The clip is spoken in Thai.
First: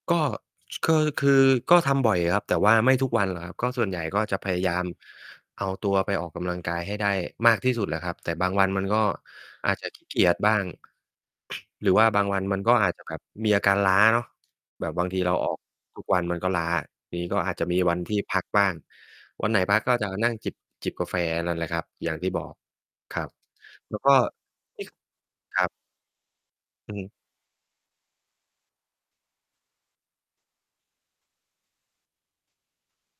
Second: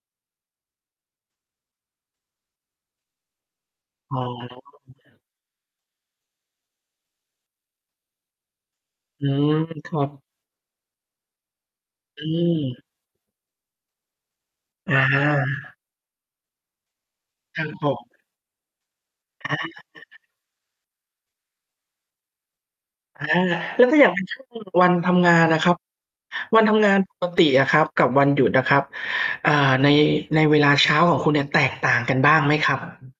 ก็ คือ คือก็ทำบ่อยครับ แต่ว่าไม่ทุกวันครับ ก็ส่วนใหญ่อ๋ก็จะพยายามอ เอาตัวไปออกกำลังกายให้ได้มากที่สุดแหละครับ แต่บางวันมันก็อืม อาจจะ ครขัี้เกบ ียจ บ้าง หรือว่าบอืางวันมันก็ม อาจจะ แบบ มีอาการล้าเนาะ แบอบบางทีเราออก า ทุก วันมันก็ล้า ทีนี้ก็อาจจะมีวันที่พักบ้าง วันอไหา นพักก็จะนั่งจิบ จิบกาแฟนั่นแหละครับ อย่างที่บอก คอรัา บ แล้วแถล้้วาอย่กา็ งเป็นช่วง วันทำงานอคะรัครบ ับ วันทำงอืาอนฮึ ปกติอะครับกับวันหยุดอะครับ เอ่อ ใน ในเวลาเช้าของคุณเนี่ยแตกต่างกันบ้างไหมครับ?